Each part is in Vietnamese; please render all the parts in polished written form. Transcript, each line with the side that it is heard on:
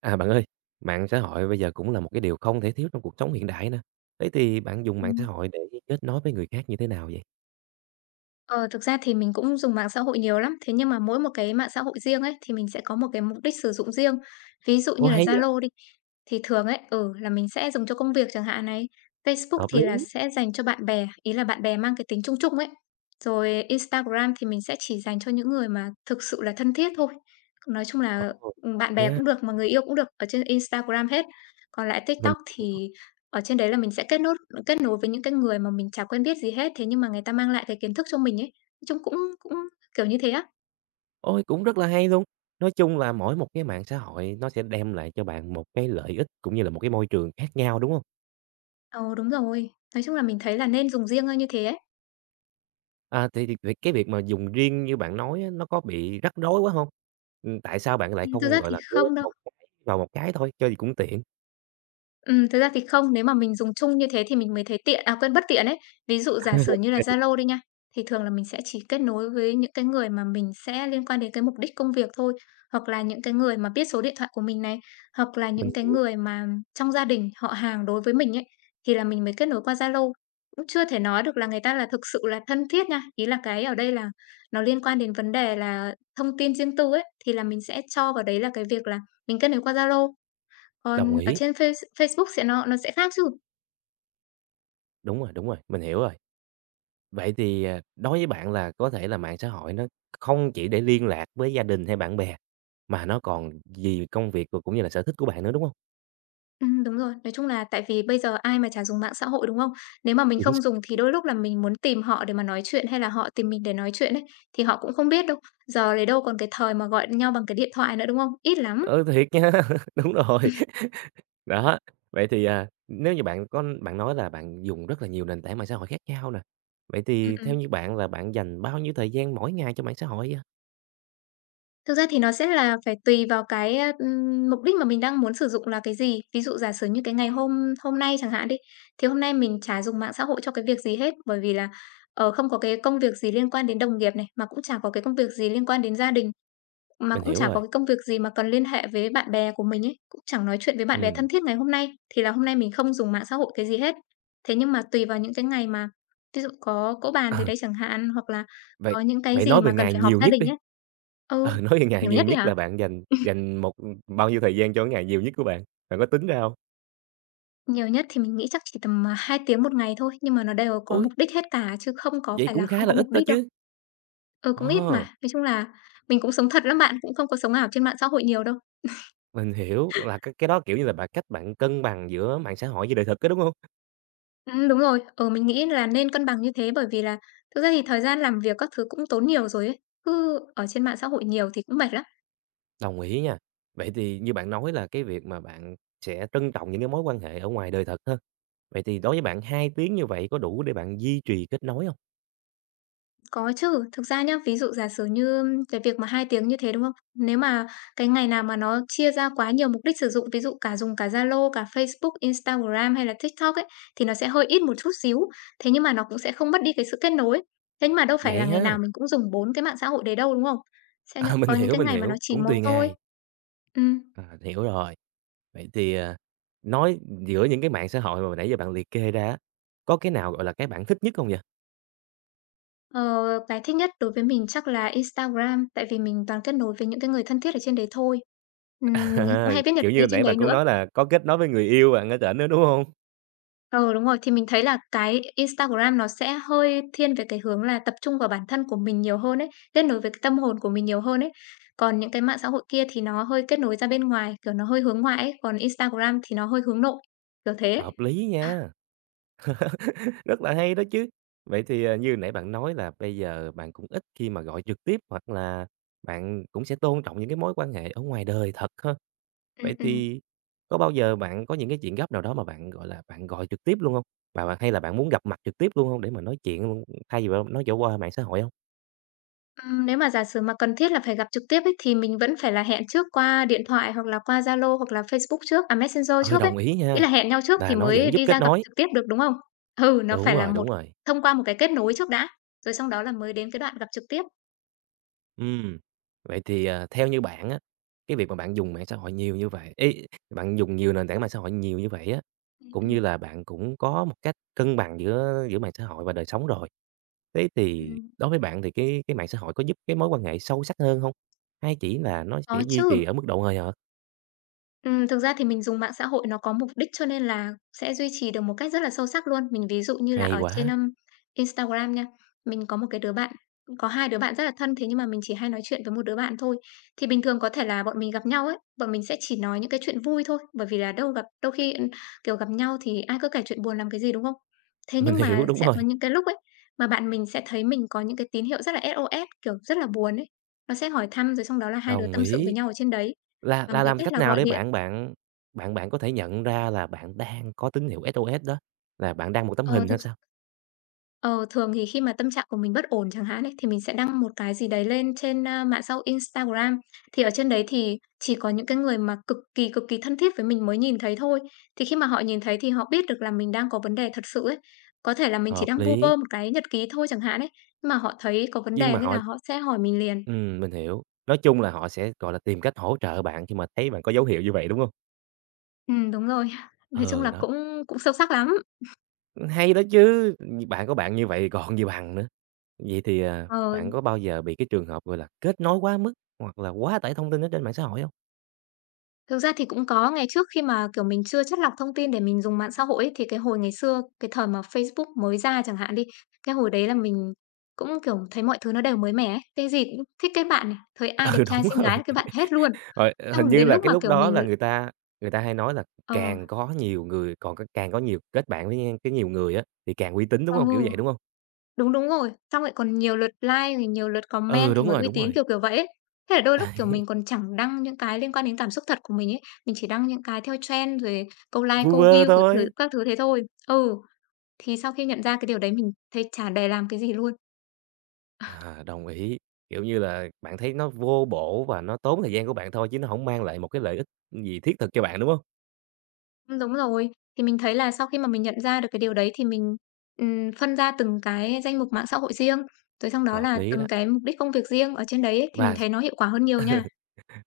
right: À bạn ơi, mạng xã hội bây giờ cũng là một cái điều không thể thiếu trong cuộc sống hiện đại nè. Thế thì bạn dùng mạng xã
left: Ừm.
right: hội để kết nối với người khác như thế nào vậy?
left: Ờ, thực ra thì mình cũng dùng mạng xã hội nhiều lắm, thế nhưng mà mỗi một cái mạng xã hội riêng ấy, thì mình sẽ có một cái mục đích sử dụng riêng. Ví dụ
right: Ồ
left: như là
right: hay vậy,
left: Zalo đi, thì thường ấy, là mình sẽ dùng cho công việc chẳng hạn này, Facebook
right: hợp
left: thì là
right: lý.
left: sẽ dành cho bạn bè, ý là bạn bè mang cái tính chung chung ấy. Rồi Instagram thì mình sẽ chỉ dành cho những người mà thực sự là thân thiết thôi. Nói chung
right: Ồ,
left: là,
right: được
left: bạn bè
right: nha,
left: cũng được, mà người yêu cũng được, ở trên Instagram hết. Còn lại
right: mình
left: TikTok thì ở trên đấy là mình sẽ kết nối với những cái người mà mình chả quen biết gì hết, thế nhưng mà người ta mang lại cái kiến thức cho mình ấy, nói chung cũng cũng kiểu như thế á.
right: ôi cũng rất là hay luôn. Nói chung là mỗi một cái mạng xã hội nó sẽ đem lại cho bạn một cái lợi ích cũng như là một cái môi trường khác nhau, đúng không?
left: Ờ, đúng rồi, nói chung là mình thấy là nên dùng riêng ra như thế ấy.
right: À, thì cái việc mà dùng riêng như bạn nói á, nó có bị rắc rối quá không? Ừ, tại sao bạn lại
left: Thực
right: không
left: ra
right: gọi
left: thì
right: là gom
left: không đâu.
right: một cái vào một cái thôi, cho gì cũng tiện.
left: Thực ra thì không, nếu mà mình dùng chung như thế thì mình mới thấy tiện à, quên, bất tiện ấy. Ví dụ giả sử như là Zalo đi nha, thì thường là mình sẽ chỉ kết nối với những cái người mà mình sẽ liên quan đến cái mục đích công việc thôi, hoặc là những cái người mà biết số điện thoại của mình này, hoặc là
right: Mình
left: những cái
right: hiểu,
left: người mà trong gia đình, họ hàng đối với mình ấy, thì là mình mới kết nối qua Zalo. Cũng chưa thể nói được là người ta là thực sự là thân thiết nha, ý là cái ở đây là nó liên quan đến vấn đề là thông tin riêng tư ấy, thì là mình sẽ cho vào đấy là cái việc là mình kết nối qua Zalo.
right: đồng
left: Còn ở
right: ý.
left: trên Facebook sẽ nó sẽ khác chứ.
right: Đúng rồi, mình hiểu rồi. Vậy thì, à, đối với bạn là có thể là mạng xã hội nó không chỉ để liên lạc với gia đình hay bạn bè, mà nó còn vì công việc và cũng như là sở thích của bạn nữa, đúng không?
left: Đúng rồi. Nói chung là tại vì bây giờ ai mà chả dùng mạng xã hội, đúng không? Nếu mà mình
right: Chính
left: không
right: xác
left: dùng thì đôi lúc là mình muốn tìm họ để mà nói chuyện hay là họ tìm mình để nói chuyện ấy, thì họ cũng không biết đâu. Giờ lấy đâu còn cái thời mà gọi nhau bằng cái điện thoại nữa, đúng không? Ít lắm.
right: ừ, thiệt nha, đúng rồi. Đó, vậy thì, à, nếu như bạn có bạn nói là bạn dùng rất là nhiều nền tảng mạng xã hội khác nhau nè, vậy
left: Ừm,
right: thì theo
left: ừm.
right: như bạn là bạn dành bao nhiêu thời gian mỗi ngày cho mạng xã hội vậy?
left: Thực ra thì nó sẽ là phải tùy vào cái, mục đích mà mình đang muốn sử dụng là cái gì. Ví dụ giả sử như cái ngày hôm hôm nay chẳng hạn đi, thì hôm nay mình chả dùng mạng xã hội cho cái việc gì hết, bởi vì là, không có cái công việc gì liên quan đến đồng nghiệp này, mà cũng chả có cái công việc gì liên quan đến gia đình. Mà
right: Mình
left: cũng
right: hiểu
left: chả có
right: rồi,
left: cái công việc gì mà cần liên hệ với bạn bè của mình ấy, cũng chẳng nói chuyện với bạn bè
right: ừm,
left: thân thiết ngày hôm nay, thì là hôm nay mình không dùng mạng xã hội cái gì hết. Thế nhưng mà tùy vào những cái ngày mà ví dụ có cỗ bàn gì
right: ờ,
left: đấy chẳng hạn, hoặc là
right: vậy
left: có những cái
right: vậy
left: gì
right: nói về
left: mà cần
right: ngày
left: phải họp
right: nhiều
left: gia
right: nhất
left: đình
right: đi,
left: ấy. Ừ,
right: ờ, nói về ngày
left: nhiều
right: nhiều
left: nhất đi
right: nhất
left: hả?
right: là bạn dành dành một bao nhiêu thời gian cho cái ngày nhiều nhất của bạn, bạn có tính ra không?
left: Nhiều nhất thì mình nghĩ chắc chỉ tầm, 2 tiếng một ngày thôi, nhưng mà nó đều có
right: Ôi,
left: mục đích hết cả chứ không có
right: vậy
left: phải
right: cũng
left: là không
right: khá là
left: có
right: ít
left: mục
right: đó
left: đích đâu.
right: chứ.
left: Ừ, cũng ít mà.
right: Ờ,
left: Nói chung là mình cũng sống thật lắm bạn, cũng không có sống ảo trên mạng xã hội nhiều đâu.
right: mình hiểu là cái đó, kiểu như là, bạn cách bạn cân bằng giữa mạng xã hội với đời thực á, đúng hông?
left: Đúng rồi. Ừ, mình nghĩ là nên cân bằng như thế bởi vì là thực ra thì thời gian làm việc các thứ cũng tốn nhiều rồi ấy, cứ ở trên mạng xã hội nhiều thì cũng mệt lắm.
right: Đồng ý nha. Vậy thì như bạn nói là cái việc mà bạn sẽ trân trọng những cái mối quan hệ ở ngoài đời thật ha. Vậy thì đối với bạn 2 tiếng như vậy có đủ để bạn duy trì kết nối hông?
left: Có chứ, thực ra nhá, ví dụ giả sử như cái việc mà 2 tiếng như thế, đúng không? Nếu mà cái ngày nào mà nó chia ra quá nhiều mục đích sử dụng, ví dụ cả dùng cả Zalo, cả Facebook, Instagram hay là TikTok ấy, thì nó sẽ hơi ít một chút xíu, thế nhưng mà nó cũng sẽ không mất đi cái sự kết nối. Thế nhưng mà đâu phải là
right: Vậy
left: ngày
right: ha,
left: nào mình cũng dùng 4 cái mạng xã hội đấy đâu, đúng không? Sẽ những
right: à,
left: có những cái
right: mình
left: ngày mà nó
right: hiểu,
left: chỉ
right: cũng
left: một
right: tùy
left: thôi.
right: ngày.
left: Ừm.
right: À, hiểu rồi. Vậy thì, à, nói giữa những cái mạng xã hội mà nãy giờ bạn liệt kê ra á, có cái nào, gọi là, cái bạn thích nhất hông vậy?
left: Ờ, cái thích nhất đối với mình chắc là Instagram, tại vì mình toàn kết nối với những cái người thân thiết ở trên đấy thôi. Mình cũng
right: À,
left: hay viết nhật
right: kiểu như,
left: ký trên
right: nãy
left: đấy
right: bạn cũng
left: nữa.
right: nói là có kết nối với người yêu bạn ở trển nữa, đúng hông?
left: Ờ đúng rồi, thì mình thấy là cái Instagram nó sẽ hơi thiên về cái hướng là tập trung vào bản thân của mình nhiều hơn ấy, kết nối với cái tâm hồn của mình nhiều hơn ấy. Còn những cái mạng xã hội kia thì nó hơi kết nối ra bên ngoài, kiểu, nó hơi hướng ngoại ấy, còn Instagram thì nó hơi hướng nội, kiểu thế ấy.
right: Hợp lý nha, rất là hay đó chứ. Vậy thì, à, như nãy bạn nói là bây giờ bạn cũng ít khi mà gọi trực tiếp hoặc là bạn cũng sẽ tôn trọng những cái mối quan hệ ở ngoài đời thật ha. Vậy
left: Ừm.
right: thì có bao giờ bạn có những cái chuyện gấp nào đó mà bạn, gọi là, bạn gọi trực tiếp luôn hông? Và bạn hay là bạn muốn gặp mặt trực tiếp luôn hông để mà nói chuyện luôn, thay vì bạn nói dạo qua mạng xã hội hông?
left: Nếu mà giả sử mà cần thiết là phải gặp trực tiếp ấy, thì mình vẫn phải là hẹn trước qua điện thoại hoặc là qua Zalo hoặc là Facebook trước, à, Messenger
right: Ừ,
left: trước ấy.
right: đồng ý
left: Ý
right: nha,
left: là hẹn nhau trước thì
right: là nó
left: mới
right: vẫn giúp
left: đi
right: kết
left: ra gặp
right: nối.
left: trực tiếp được, đúng không? Ừ, nó phải
right: Đúng
left: là
right: rồi, đúng rồi.
left: thông qua một cái kết nối trước đã, rồi sau đó là mới đến cái đoạn gặp trực tiếp.
right: Ừm, vậy thì, à, theo như bạn á, cái việc mà bạn dùng mạng xã hội nhiều như vậy ý, bạn dùng nhiều nền tảng mạng xã hội nhiều như vậy á,
left: Ừm,
right: cũng
left: ừm,
right: như là bạn cũng có một cách cân bằng giữa giữa mạng xã hội và đời sống rồi. Thế thì
left: ừm.
right: đối với bạn thì cái mạng xã hội có giúp cái mối quan hệ sâu sắc hơn không, hay chỉ là nó sẽ
left: Có
right: duy trì
left: chứ.
right: ở mức độ hời hợt?
left: Thực ra thì mình dùng mạng xã hội nó có mục đích cho nên là sẽ duy trì được một cách rất là sâu sắc luôn. Mình ví dụ như là
right: Hay
left: ở trên,
right: quá,
left: Instagram nha, mình có hai đứa bạn rất là thân, thế nhưng mà mình chỉ hay nói chuyện với một đứa bạn thôi. Thì bình thường có thể là bọn mình gặp nhau ấy, bọn mình sẽ chỉ nói những cái chuyện vui thôi, bởi vì là đâu gặp đâu khi, kiểu, gặp nhau thì ai cứ kể chuyện buồn làm cái gì, đúng không? Thế
right: mình
left: nhưng
right: hiểu,
left: mà
right: đúng
left: sẽ có
right: rồi,
left: những cái lúc ấy, mà bạn mình sẽ thấy mình có những cái tín hiệu rất là SOS, kiểu, rất là buồn ấy, nó sẽ hỏi thăm rồi xong đó là hai đứa
right: đồng
left: tâm sự với
right: ý.
left: nhau ở trên đấy, bằng
right: Là
left: cái
right: làm
left: cách
right: cách
left: là
right: nào
left: gọi
right: để
left: điện.
right: bạn bạn bạn bạn có thể nhận ra là bạn đang có tín hiệu SOS đó, là bạn đang một tấm
left: Ờ,
right: hình hay
left: thực s
right: sao?
left: Ờ, thường thì khi mà tâm trạng của mình bất ổn chẳng hạn ấy, thì mình sẽ đăng một cái gì đấy lên trên, mạng xã hội Instagram. Thì ở trên đấy thì chỉ có những cái người mà cực kỳ thân thiết với mình mới nhìn thấy thôi. Thì khi mà họ nhìn thấy thì họ biết được là mình đang có vấn đề thật sự ấy. Có thể là mình chỉ
right: Hợp
left: đang vu
right: lý,
left: vơ một cái nhật ký thôi chẳng hạn ấy, nhưng mà họ thấy có vấn
right: nhưng
left: đề
right: mà
left: nên
right: họ
left: là họ sẽ hỏi mình liền.
right: ừm, mình hiểu. Nói chung là họ sẽ, gọi là, tìm cách hỗ trợ bạn khi mà thấy bạn có dấu hiệu như vậy, đúng hông?
left: Đúng rồi. Nói chung
right: Ờ,
left: là
right: đó,
left: cũng cũng sâu sắc lắm.
right: hay đó chứ, bạn có bạn như vậy còn gì bằng nữa. Vậy thì, à,
left: Ờ.
right: bạn có bao giờ bị cái trường hợp, gọi là, kết nối quá mức hoặc là quá tải thông tin ở trên mạng xã hội hông?
left: Thực ra thì cũng có, ngày trước khi mà, kiểu, mình chưa chắt lọc thông tin để mình dùng mạng xã hội ấy, thì cái hồi ngày xưa, cái thời mà Facebook mới ra chẳng hạn đi, cái hồi đấy là mình cũng, kiểu, thấy mọi thứ nó đều mới mẻ ấy, cái gì cũng thích kết bạn này, thấy ai đẹp
right: Ừ,
left: trai
right: đúng
left: xinh
right: rồi,
left: gái là kết bạn hết luôn.
right: rồi, ờ, hình
left: Xong
right: như
left: đến
right: là
left: lúc
right: cái
left: mà,
right: lúc
left: kiểu,
right: đó là
left: mình
right: người ta hay nói là
left: ờ,
right: càng có nhiều người còn c càng có nhiều kết bạn với a, cái nhiều người á, thì càng uy tín, đúng hông? Kiểu
left: ừ,
right: vậy, đúng hông?
left: đúng, đúng rồi, xong lại còn nhiều lượt like rồi nhiều lượt comment
right: Ừ,
left: thì mới uy
right: đúng
left: tín,
right: rồi,
left: kiểu, kiểu vậy ấy. Thế là đôi lúc, kiểu, mình còn chẳng đăng những cái liên quan đến cảm xúc thật của mình ấy, mình chỉ đăng những cái theo trend rồi câu like,
right: vu
left: câu
right: vơ
left: view, kiểu, thứ
right: thôi.
left: các thứ thế thôi. Ừ. Thì sau khi nhận ra cái điều đấy mình thấy chả để làm cái gì luôn.
right: À, đồng ý. Kiểu như là, bạn thấy nó vô bổ và nó tốn thời gian của bạn thôi chứ nó hổng mang lại một cái lợi ích gì thiết thực cho bạn, đúng hông?
left: Đúng rồi, thì mình thấy là sau khi mà mình nhận ra được cái điều đấy thì mình, phân ra từng cái danh mục mạng xã hội riêng, rồi xong đó
right: Hợp
left: là
right: lý
left: từng
right: đó.
left: cái mục đích công việc riêng ở trên đấy ấy, thì mình
right: Và s
left: thấy nó hiệu quả hơn nhiều nha.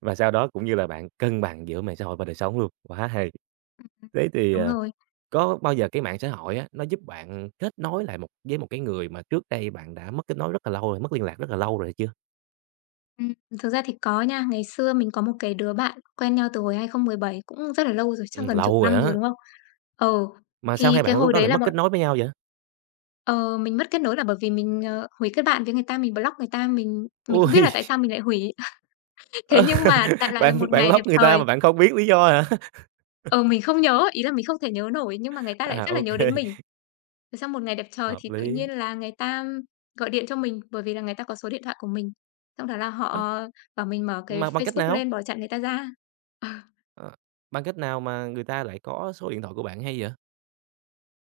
right: và sau đó cũng như là bạn cân bằng giữa mạng xã hội và đời sống luôn, quá hay.
left: Ừm.
right: Thế thì,
left: Đúng
right: ờ,
left: rồi.
right: có bao giờ cái mạng xã hội á, nó giúp bạn kết nối lại một cái người mà trước đây bạn đã mất kết nối rất là lâu rồi, mất liên lạc rất là lâu rồi chưa?
left: Ừm. Thực ra thì có nha, ngày xưa mình có một cái đứa bạn quen nhau từ hồi 2017 cũng rất là lâu rồi, chắc gần chục
right: Lâu rồi
left: năm rồi,
right: á,
left: đúng không? Ừ,
right: mà sao
left: thì
right: hai
left: cái
right: bạn lúc
left: hồi
right: đó
left: đấy
right: lại
left: là
right: mất kết nối với nhau vậy?
left: mình mất kết nối là bởi vì mình, hủy kết bạn với người ta, mình block người ta, mình không biết là
right: Ôi,
left: tại sao mình lại hủy. Thế
right: ơ,
left: nhưng mà đại loại là
right: bạn
left: một
right: bạn
left: ngày đẹp
right: block người ta
left: trời
right: mà bạn không biết lý do hả?
left: ừ, mình không nhớ, ý là mình không thể nhớ nổi, nhưng mà người ta lại
right: À,
left: rất là
right: ô
left: nhớ
right: kê,
left: đến mình. Rồi xong một ngày đẹp trời
right: hợp
left: thì tự
right: lý.
left: nhiên là người ta gọi điện cho mình, bởi vì là người ta có số điện thoại của mình. Xong đó là
right: Ơ,
left: họ bảo mình mở cái
right: mà bằng cách
left: Facebook
right: nào?
left: lên bỏ chặn người ta ra. Ờ,
right: Ờ, bằng cách nào mà người ta lại có số điện thoại của bạn hay vậy?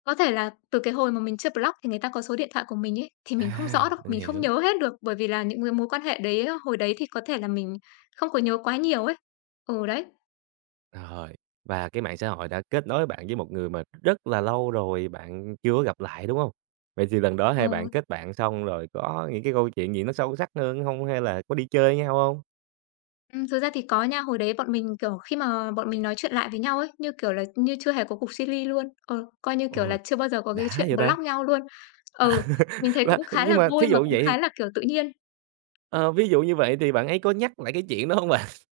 left: có thể là từ cái hồi mà mình chưa block thì người ta có số điện thoại của mình ấy, thì mình không rõ
right: À,
left: đâu,
right: mình
left: mình không
right: hiểu,
left: nhớ hết được, bởi vì là những cái mối quan hệ đấy hồi đấy thì có thể là mình không có nhớ quá nhiều ấy. Ừ, đấy.
right: rồi, và cái mạng xã hội đã kết nối bạn với một người mà rất là lâu rồi bạn chưa gặp lại, đúng không? Vậy thì lần đó hai bạn
left: Ừ.
right: kết bạn xong rồi có những cái câu chuyện gì nó sâu sắc hơn không, hay là có đi chơi với nhau không?
left: Thực ra thì có nha, hồi đấy bọn mình, kiểu, khi mà bọn mình nói chuyện lại với nhau ấy, như kiểu là, như chưa hề có cục chia ly luôn, ờ, coi như, kiểu là,
right: Ôi,
left: chưa bao giờ có cái
right: đã
left: chuyện
right: vậy ta!
left: block nhau luôn. Ừ, mình thấy
right: Là
left: cũng khá
right: nhưng
left: là
right: mà
left: vui
right: thí
left: mà
right: dụ
left: cũng khá
right: vậy,
left: là, kiểu, tự nhiên.
right: ờ, ví dụ như vậy thì bạn ấy có nhắc lại cái chuyện đó không bạn?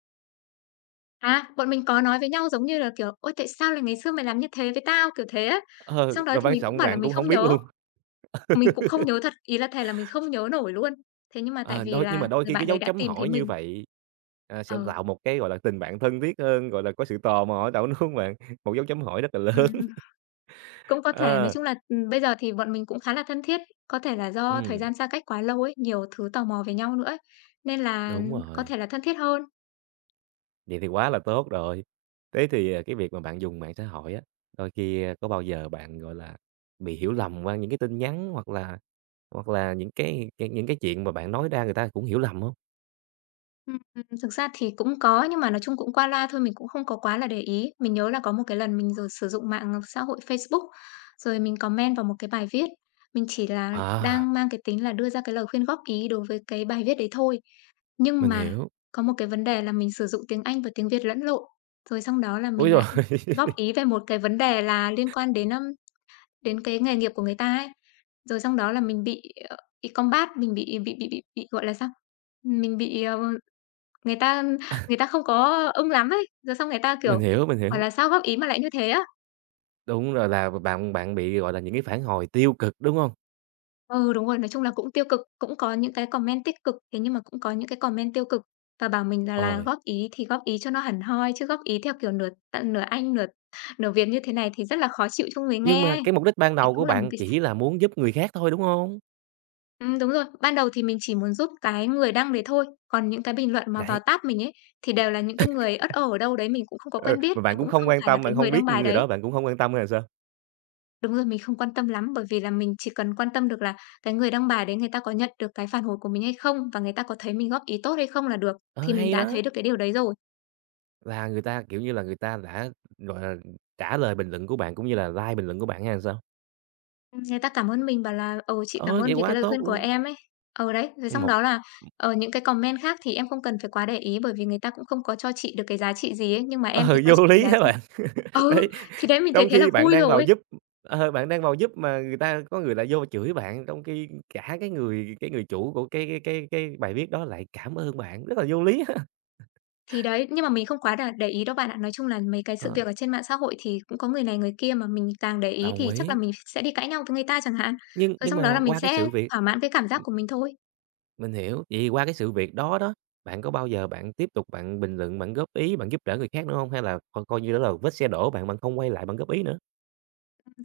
left: À, bọn mình có nói với nhau giống như là, kiểu: "Ôi, tại sao là ngày xưa mày làm như thế với tao?" Kiểu thế á.
right: Ờ,
left: Xong đó
right: và
left: thì
right: quan
left: mình cũng
right: trọng
left: bảo là
right: bạn
left: mình
right: cũng không
left: không
right: biết
left: nhớ,
right: luôn.
left: mình cũng không nhớ thật, ý là thề là mình không nhớ nổi luôn. Thế nhưng mà tại
right: Ờ,
left: vì
right: đôi nhưng mà
left: là
right: đôi
left: người
right: khi
left: bạn
right: cái
left: đấy
right: dấu
left: đã
right: chấm
left: tìm thấy
right: hỏi như
left: mình.
right: vậy, à, sẽ
left: Ờ,
right: tạo một cái, gọi là, tình bạn thân thiết hơn, gọi là, có sự tò mò ở đâu, đúng hông bạn? Một dấu chấm hỏi rất là lớn.
left: ừm. Cũng có thể, nói
right: Ờ,
left: chung là, bây giờ thì bọn mình cũng khá là thân thiết, có thể là do thời
right: ừm,
left: gian xa cách quá lâu ấy, nhiều thứ tò mò về nhau nữa ấy, nên là
right: đúng
left: có
right: rồi,
left: thể là thân thiết hơn.
right: vậy thì quá là tốt rồi. Thế thì, à, cái việc mà bạn dùng mạng xã hội á, đôi khi, a, có bao giờ bạn, gọi là, bị hiểu lầm qua những cái tin nhắn hoặc là những cái chuyện mà bạn nói ra người ta cũng hiểu lầm hông?
left: Ừm, Thực ra thì cũng có, nhưng mà nói chung cũng qua loa thôi, mình cũng không có quá là để ý. Mình nhớ là có một cái lần mình rồi sử dụng mạng xã hội Facebook, rồi mình comment vào một cái bài viết. Mình chỉ là
right: À,
left: đang mang cái tính là đưa ra cái lời khuyên góp ý đối với cái bài viết đấy thôi. Nhưng
right: mình
left: mà
right: hiểu.
left: có một cái vấn đề là mình sử dụng tiếng Anh và tiếng Việt lẫn lộn, rồi xong đó là
right: Ôi
left: mình
right: giời!
left: lại góp ý về một cái vấn đề là liên quan đến, đến cái nghề nghiệp của người ta ấy. Rồi xong đó là mình bị, ờ, bị combat, mình bị, gọi là, sao? Mình bị, ờ. Người ta người ta không có ưng lắm ấy, rồi xong người ta,
right: Mình
left: kiểu,
right: hiểu, mình
left: bảo
right: hiểu.
left: là "Sao góp ý mà lại như thế á?"
right: Đúng rồi, là bạn bạn bị, gọi là, những cái phản hồi tiêu cực, đúng hông?
left: Ừ, đúng rồi, nói chung là cũng tiêu cực, cũng có những cái comment tích cực, thế nhưng mà cũng có những cái comment tiêu cực và bảo mình là
right: Ôi.
left: góp ý thì góp ý cho nó hẳn hoi, chứ góp ý theo kiểu nửa t nửa Anh, nửa nửa Việt như thế này thì rất là khó chịu cho người
right: Nhưng
left: nghe
right: mà
left: ấy.
right: cái mục đích ban
left: Thì
right: đầu của
left: cũng là một
right: bạn
left: cái s
right: chỉ là muốn giúp người khác thôi, đúng hông?
left: đúng rồi, ban đầu thì mình chỉ muốn giúp cái người đăng đấy thôi, còn những cái bình luận mà vào
right: Đấy,
left: tab mình ấy, thì đều là những cái người uất ơ ở đâu đấy mình cũng không có
right: ừ,
left: quen biết
right: mà
left: và
right: bạn cũng
left: cũng
right: không
left: không
right: quan
left: phải là
right: tâm,
left: cái
right: bạn
left: người
right: không
left: đăng
right: biết
left: bài
right: người
left: đấy.
right: đó bạn cũng hông quan tâm hay sao?
left: Đúng rồi, mình không quan tâm lắm, bởi vì là mình chỉ cần quan tâm được là cái người đăng bài đấy người ta có nhận được cái phản hồi của mình hay không và người ta có thấy mình góp ý tốt hay không là được,
right: Ờ,
left: thì mình
right: hay
left: đã thấy
right: đó,
left: được cái điều đấy rồi.
right: là người ta, kiểu như là, người ta đã, gọi là, trả lời bình luận của bạn cũng như là like bình luận của bạn hay sao?
left: Người ta cảm ơn mình bảo là "Ờ, chị cảm
right: Ờ,
left: ơn
right: vậy
left: vì cái
right: quá
left: lời
right: tốt
left: khuyên của
right: luôn,
left: em" ấy. Ừ, đấy, rồi xong
right: một
left: đó là, ở những cái comment khác thì em không cần phải quá để ý bởi vì người ta cũng không có cho chị được cái giá trị gì ấy, nhưng mà
right: ừ,
left: em thì cho
right: vô
left: chị cái
right: lý
left: giá
right: hả
left: trị.
right: bạn?
left: Ừ,
right: Đấy,
left: thì đấy mình thấy
right: trong
left: thế là
right: khi bạn
left: vui
right: đang vào
left: rồi.
right: giúp ờ, bạn đang vào giúp mà người ta có người lại vô chửi bạn, trong khi cả cái người chủ của cái bài viết đó lại cảm ơn bạn, rất là vô lý ha.
left: Thì đấy, nhưng mà mình không quá là để ý đâu bạn ạ. Nói chung là mấy cái sự
right: Ờ,
left: việc ở trên mạng xã hội thì cũng có người này người kia, mà mình càng để ý
right: đồng
left: thì chắc là
right: ý.
left: mình sẽ đi cãi nhau với người ta chẳng hạn.
right: Nhưng
left: Rồi
right: nhưng
left: xong đó là
right: mà
left: mình
right: qua cái
left: sẽ
right: sự việc
left: thỏa mãn cái cảm giác
right: ừm,
left: của mình thôi.
right: mình hiểu, vậy thì qua cái sự việc đó đó, bạn có bao giờ bạn tiếp tục bạn bình luận, bạn góp ý, bạn giúp đỡ người khác nữa hông? Hay là coi coi như đó là vết xe đổ bạn, bạn không quay lại bạn góp ý nữa?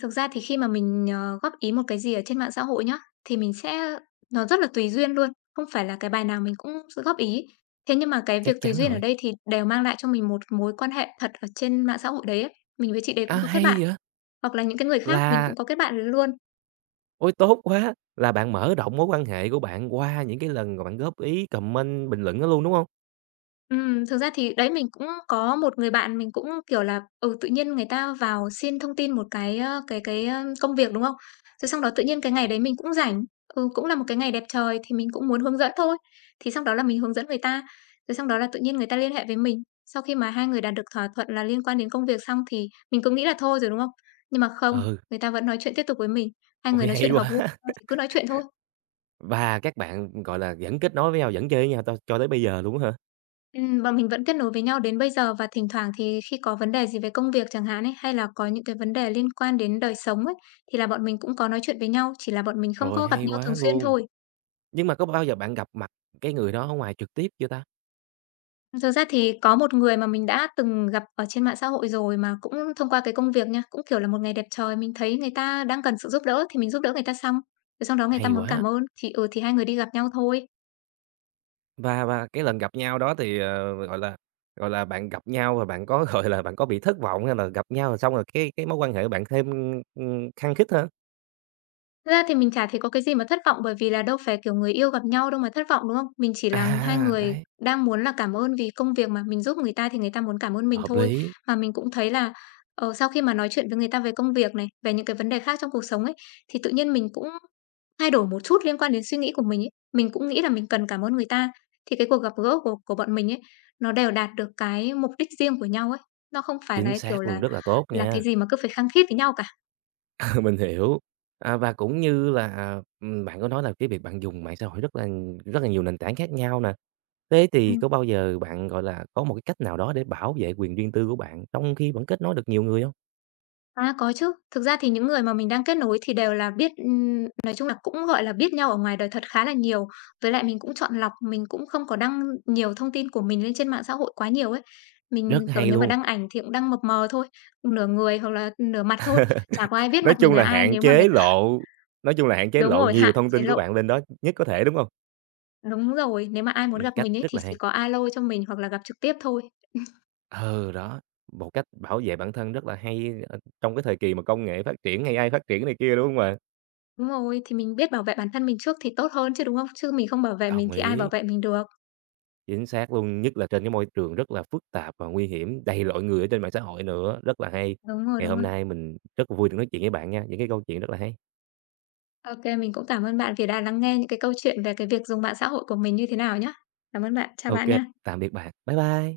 left: Thực ra thì khi mà mình, ờ, góp ý một cái gì ở trên mạng xã hội nhá, thì mình sẽ nó rất là tùy duyên luôn, không phải là cái bài nào mình cũng sẽ góp ý. Thế nhưng mà cái việc
right: Chắc
left: tùy
right: chắn
left: duyên ở
right: rồi.
left: đây thì đều mang lại cho mình một mối quan hệ thật ở trên mạng xã hội đấy ấy. Mình với chị đấy
right: À
left: cũng có kết bạn,
right: hay vậy!"
left: hoặc là những cái người khác mình
right: là
left: cũng có kết bạn luôn.
right: ôi, tốt quá! Là bạn mở rộng mối quan hệ của bạn qua những cái lần mà bạn góp ý, comment, bình luận đó luôn, đúng hông?
left: Thực ra thì đấy, mình cũng có một người bạn mình cũng, kiểu là, ừ, tự nhiên người ta vào xin thông tin một cái, cái, công việc, đúng không? Rồi xong đó tự nhiên cái ngày đấy mình cũng rảnh, ừ, cũng là một cái ngày đẹp trời thì mình cũng muốn hướng dẫn thôi. Thì xong đó là mình hướng dẫn người ta, rồi xong đó là tự nhiên người ta liên hệ với mình. Sau khi mà hai người đạt được thỏa thuận là liên quan đến công việc xong thì mình cứ nghĩ là thôi rồi, đúng không? Nhưng mà không,
right: Ừ,
left: người ta vẫn nói chuyện tiếp tục với mình, hai người
right: ôi,
left: nói
right: hay
left: chuyện hợp gu
right: quá!
left: thì cứ nói chuyện thôi.
right: Và các bạn, gọi là, vẫn kết nối với nhau, vẫn chơi với nhau to cho tới bây giờ luôn á hả?
left: Bọn mình vẫn kết nối với nhau đến bây giờ và thỉnh thoảng thì khi có vấn đề gì về công việc chẳng hạn ấy, hay là có những cái vấn đề liên quan đến đời sống ấy, thì là bọn mình cũng có nói chuyện với nhau, chỉ là bọn mình không
right: Rồi,
left: có gặp
right: hay
left: nhau thường
right: quá
left: xuyên
right: luôn!
left: thôi.
right: Nhưng mà có bao giờ bạn gặp mặt cái người đó ở ngoài trực tiếp chưa ta?
left: Thực ra thì có một người mà mình đã từng gặp ở trên mạng xã hội rồi mà cũng thông qua cái công việc nha, cũng, kiểu là, một ngày đẹp trời mình thấy người ta đang cần sự giúp đỡ thì mình giúp đỡ người ta xong, rồi sau đó người ta
right: Hay
left: muốn cảm
right: quá!
left: ơn thì, ừ, thì hai người đi gặp nhau thôi.
right: Và cái lần gặp nhau đó thì, ờ, gọi là, bạn gặp nhau và bạn có, gọi là, bạn có bị thất vọng hay là gặp nhau rồi xong rồi cái mối quan hệ của bạn thêm, khăng khít hơn?
left: Thật ra thì mình chả thấy có cái gì mà thất vọng, bởi vì là đâu phải, kiểu, người yêu gặp nhau đâu mà thất vọng, đúng không? Mình chỉ là hai
right: À,
left: người
right: đấy,
left: đang muốn là cảm ơn vì công việc mà, mình giúp người ta thì người ta muốn cảm ơn mình
right: hợp
left: thôi.
right: lý,
left: Mà mình cũng thấy là, ờ, sau khi mà nói chuyện với người ta về công việc này, về những cái vấn đề khác trong cuộc sống ấy, thì tự nhiên mình cũng thay đổi một chút liên quan đến suy nghĩ của mình ấy. Mình cũng nghĩ là mình cần cảm ơn người ta, thì cái cuộc gặp gỡ của bọn mình ấy, nó đều đạt được cái mục đích riêng của nhau ấy. Nó không phải
right: chính
left: là kiểu
right: xác
left: là
right: luôn, rất là tốt
left: là cái
right: nha,
left: gì mà cứ phải khăng khít với nhau cả.
right: mình hiểu. À, và cũng như là, bạn có nói là cái việc bạn dùng mạng xã hội rất là nhiều nền tảng khác nhau nè. Thế thì có bao giờ bạn, gọi là, có một cái cách nào đó để bảo vệ quyền riêng tư của bạn trong khi vẫn kết nối được nhiều người không?
left: À, có chứ. Thực ra thì những người mà mình đang kết nối thì đều là biết nói chung là cũng, gọi là, biết nhau ở ngoài đời thật khá là nhiều. Với lại mình cũng chọn lọc, mình cũng không có đăng nhiều thông tin của mình lên trên mạng xã hội quá nhiều ấy. Mình,
right: Rất
left: kiểu,
right: hay
left: nếu mà
right: luôn.
left: đăng ảnh thì cũng đăng mập mờ thôi, nửa người hoặc là nửa mặt thôi, chả có ai biết
right: Nói
left: mặt mình
right: chung
left: là
right: là
left: ai
right: hạn
left: nếu mà người
right: chế
left: ta
right: lộ nói chung là hạn chế
left: đúng
right: lộ
left: rồi,
right: nhiều
left: hạn
right: thông
left: chế
right: tin của
left: lộ.
right: bạn lên đó nhất có thể, đúng hông?
left: Đúng rồi, nếu mà ai muốn gặp
right: Cách
left: mình ấy
right: rất
left: thì
right: là
left: chỉ
right: hay.
left: có alo cho mình hoặc là gặp trực tiếp thôi.
right: Ừ, đó, một cách bảo vệ bản thân rất là hay, ờ, trong cái thời kỳ mà công nghệ phát triển, AI phát triển này kia, đúng hông bạn?
left: Đúng rồi, thì mình biết bảo vệ bản thân mình trước thì tốt hơn chứ, đúng không? Chứ mình không bảo vệ mình
right: Đồng
left: thì ai bảo
right: ý,
left: vệ mình được.
right: chính xác luôn, nhất là trên cái môi trường rất là phức tạp và nguy hiểm, đầy loại người ở trên mạng xã hội nữa, rất là hay.
left: Đúng rồi,
right: Ngày
left: đúng
right: hôm
left: rồi.
right: nay mình rất là vui được nói chuyện với bạn nha, những cái câu chuyện rất là hay.
left: OK, mình cũng cảm ơn bạn vì đã lắng nghe những cái câu chuyện về cái việc dùng mạng xã hội của mình như thế nào nhé. Cảm ơn bạn, chào
right: Ô
left: bạn
right: kê,
left: nha.
right: tạm biệt bạn. Bye bye.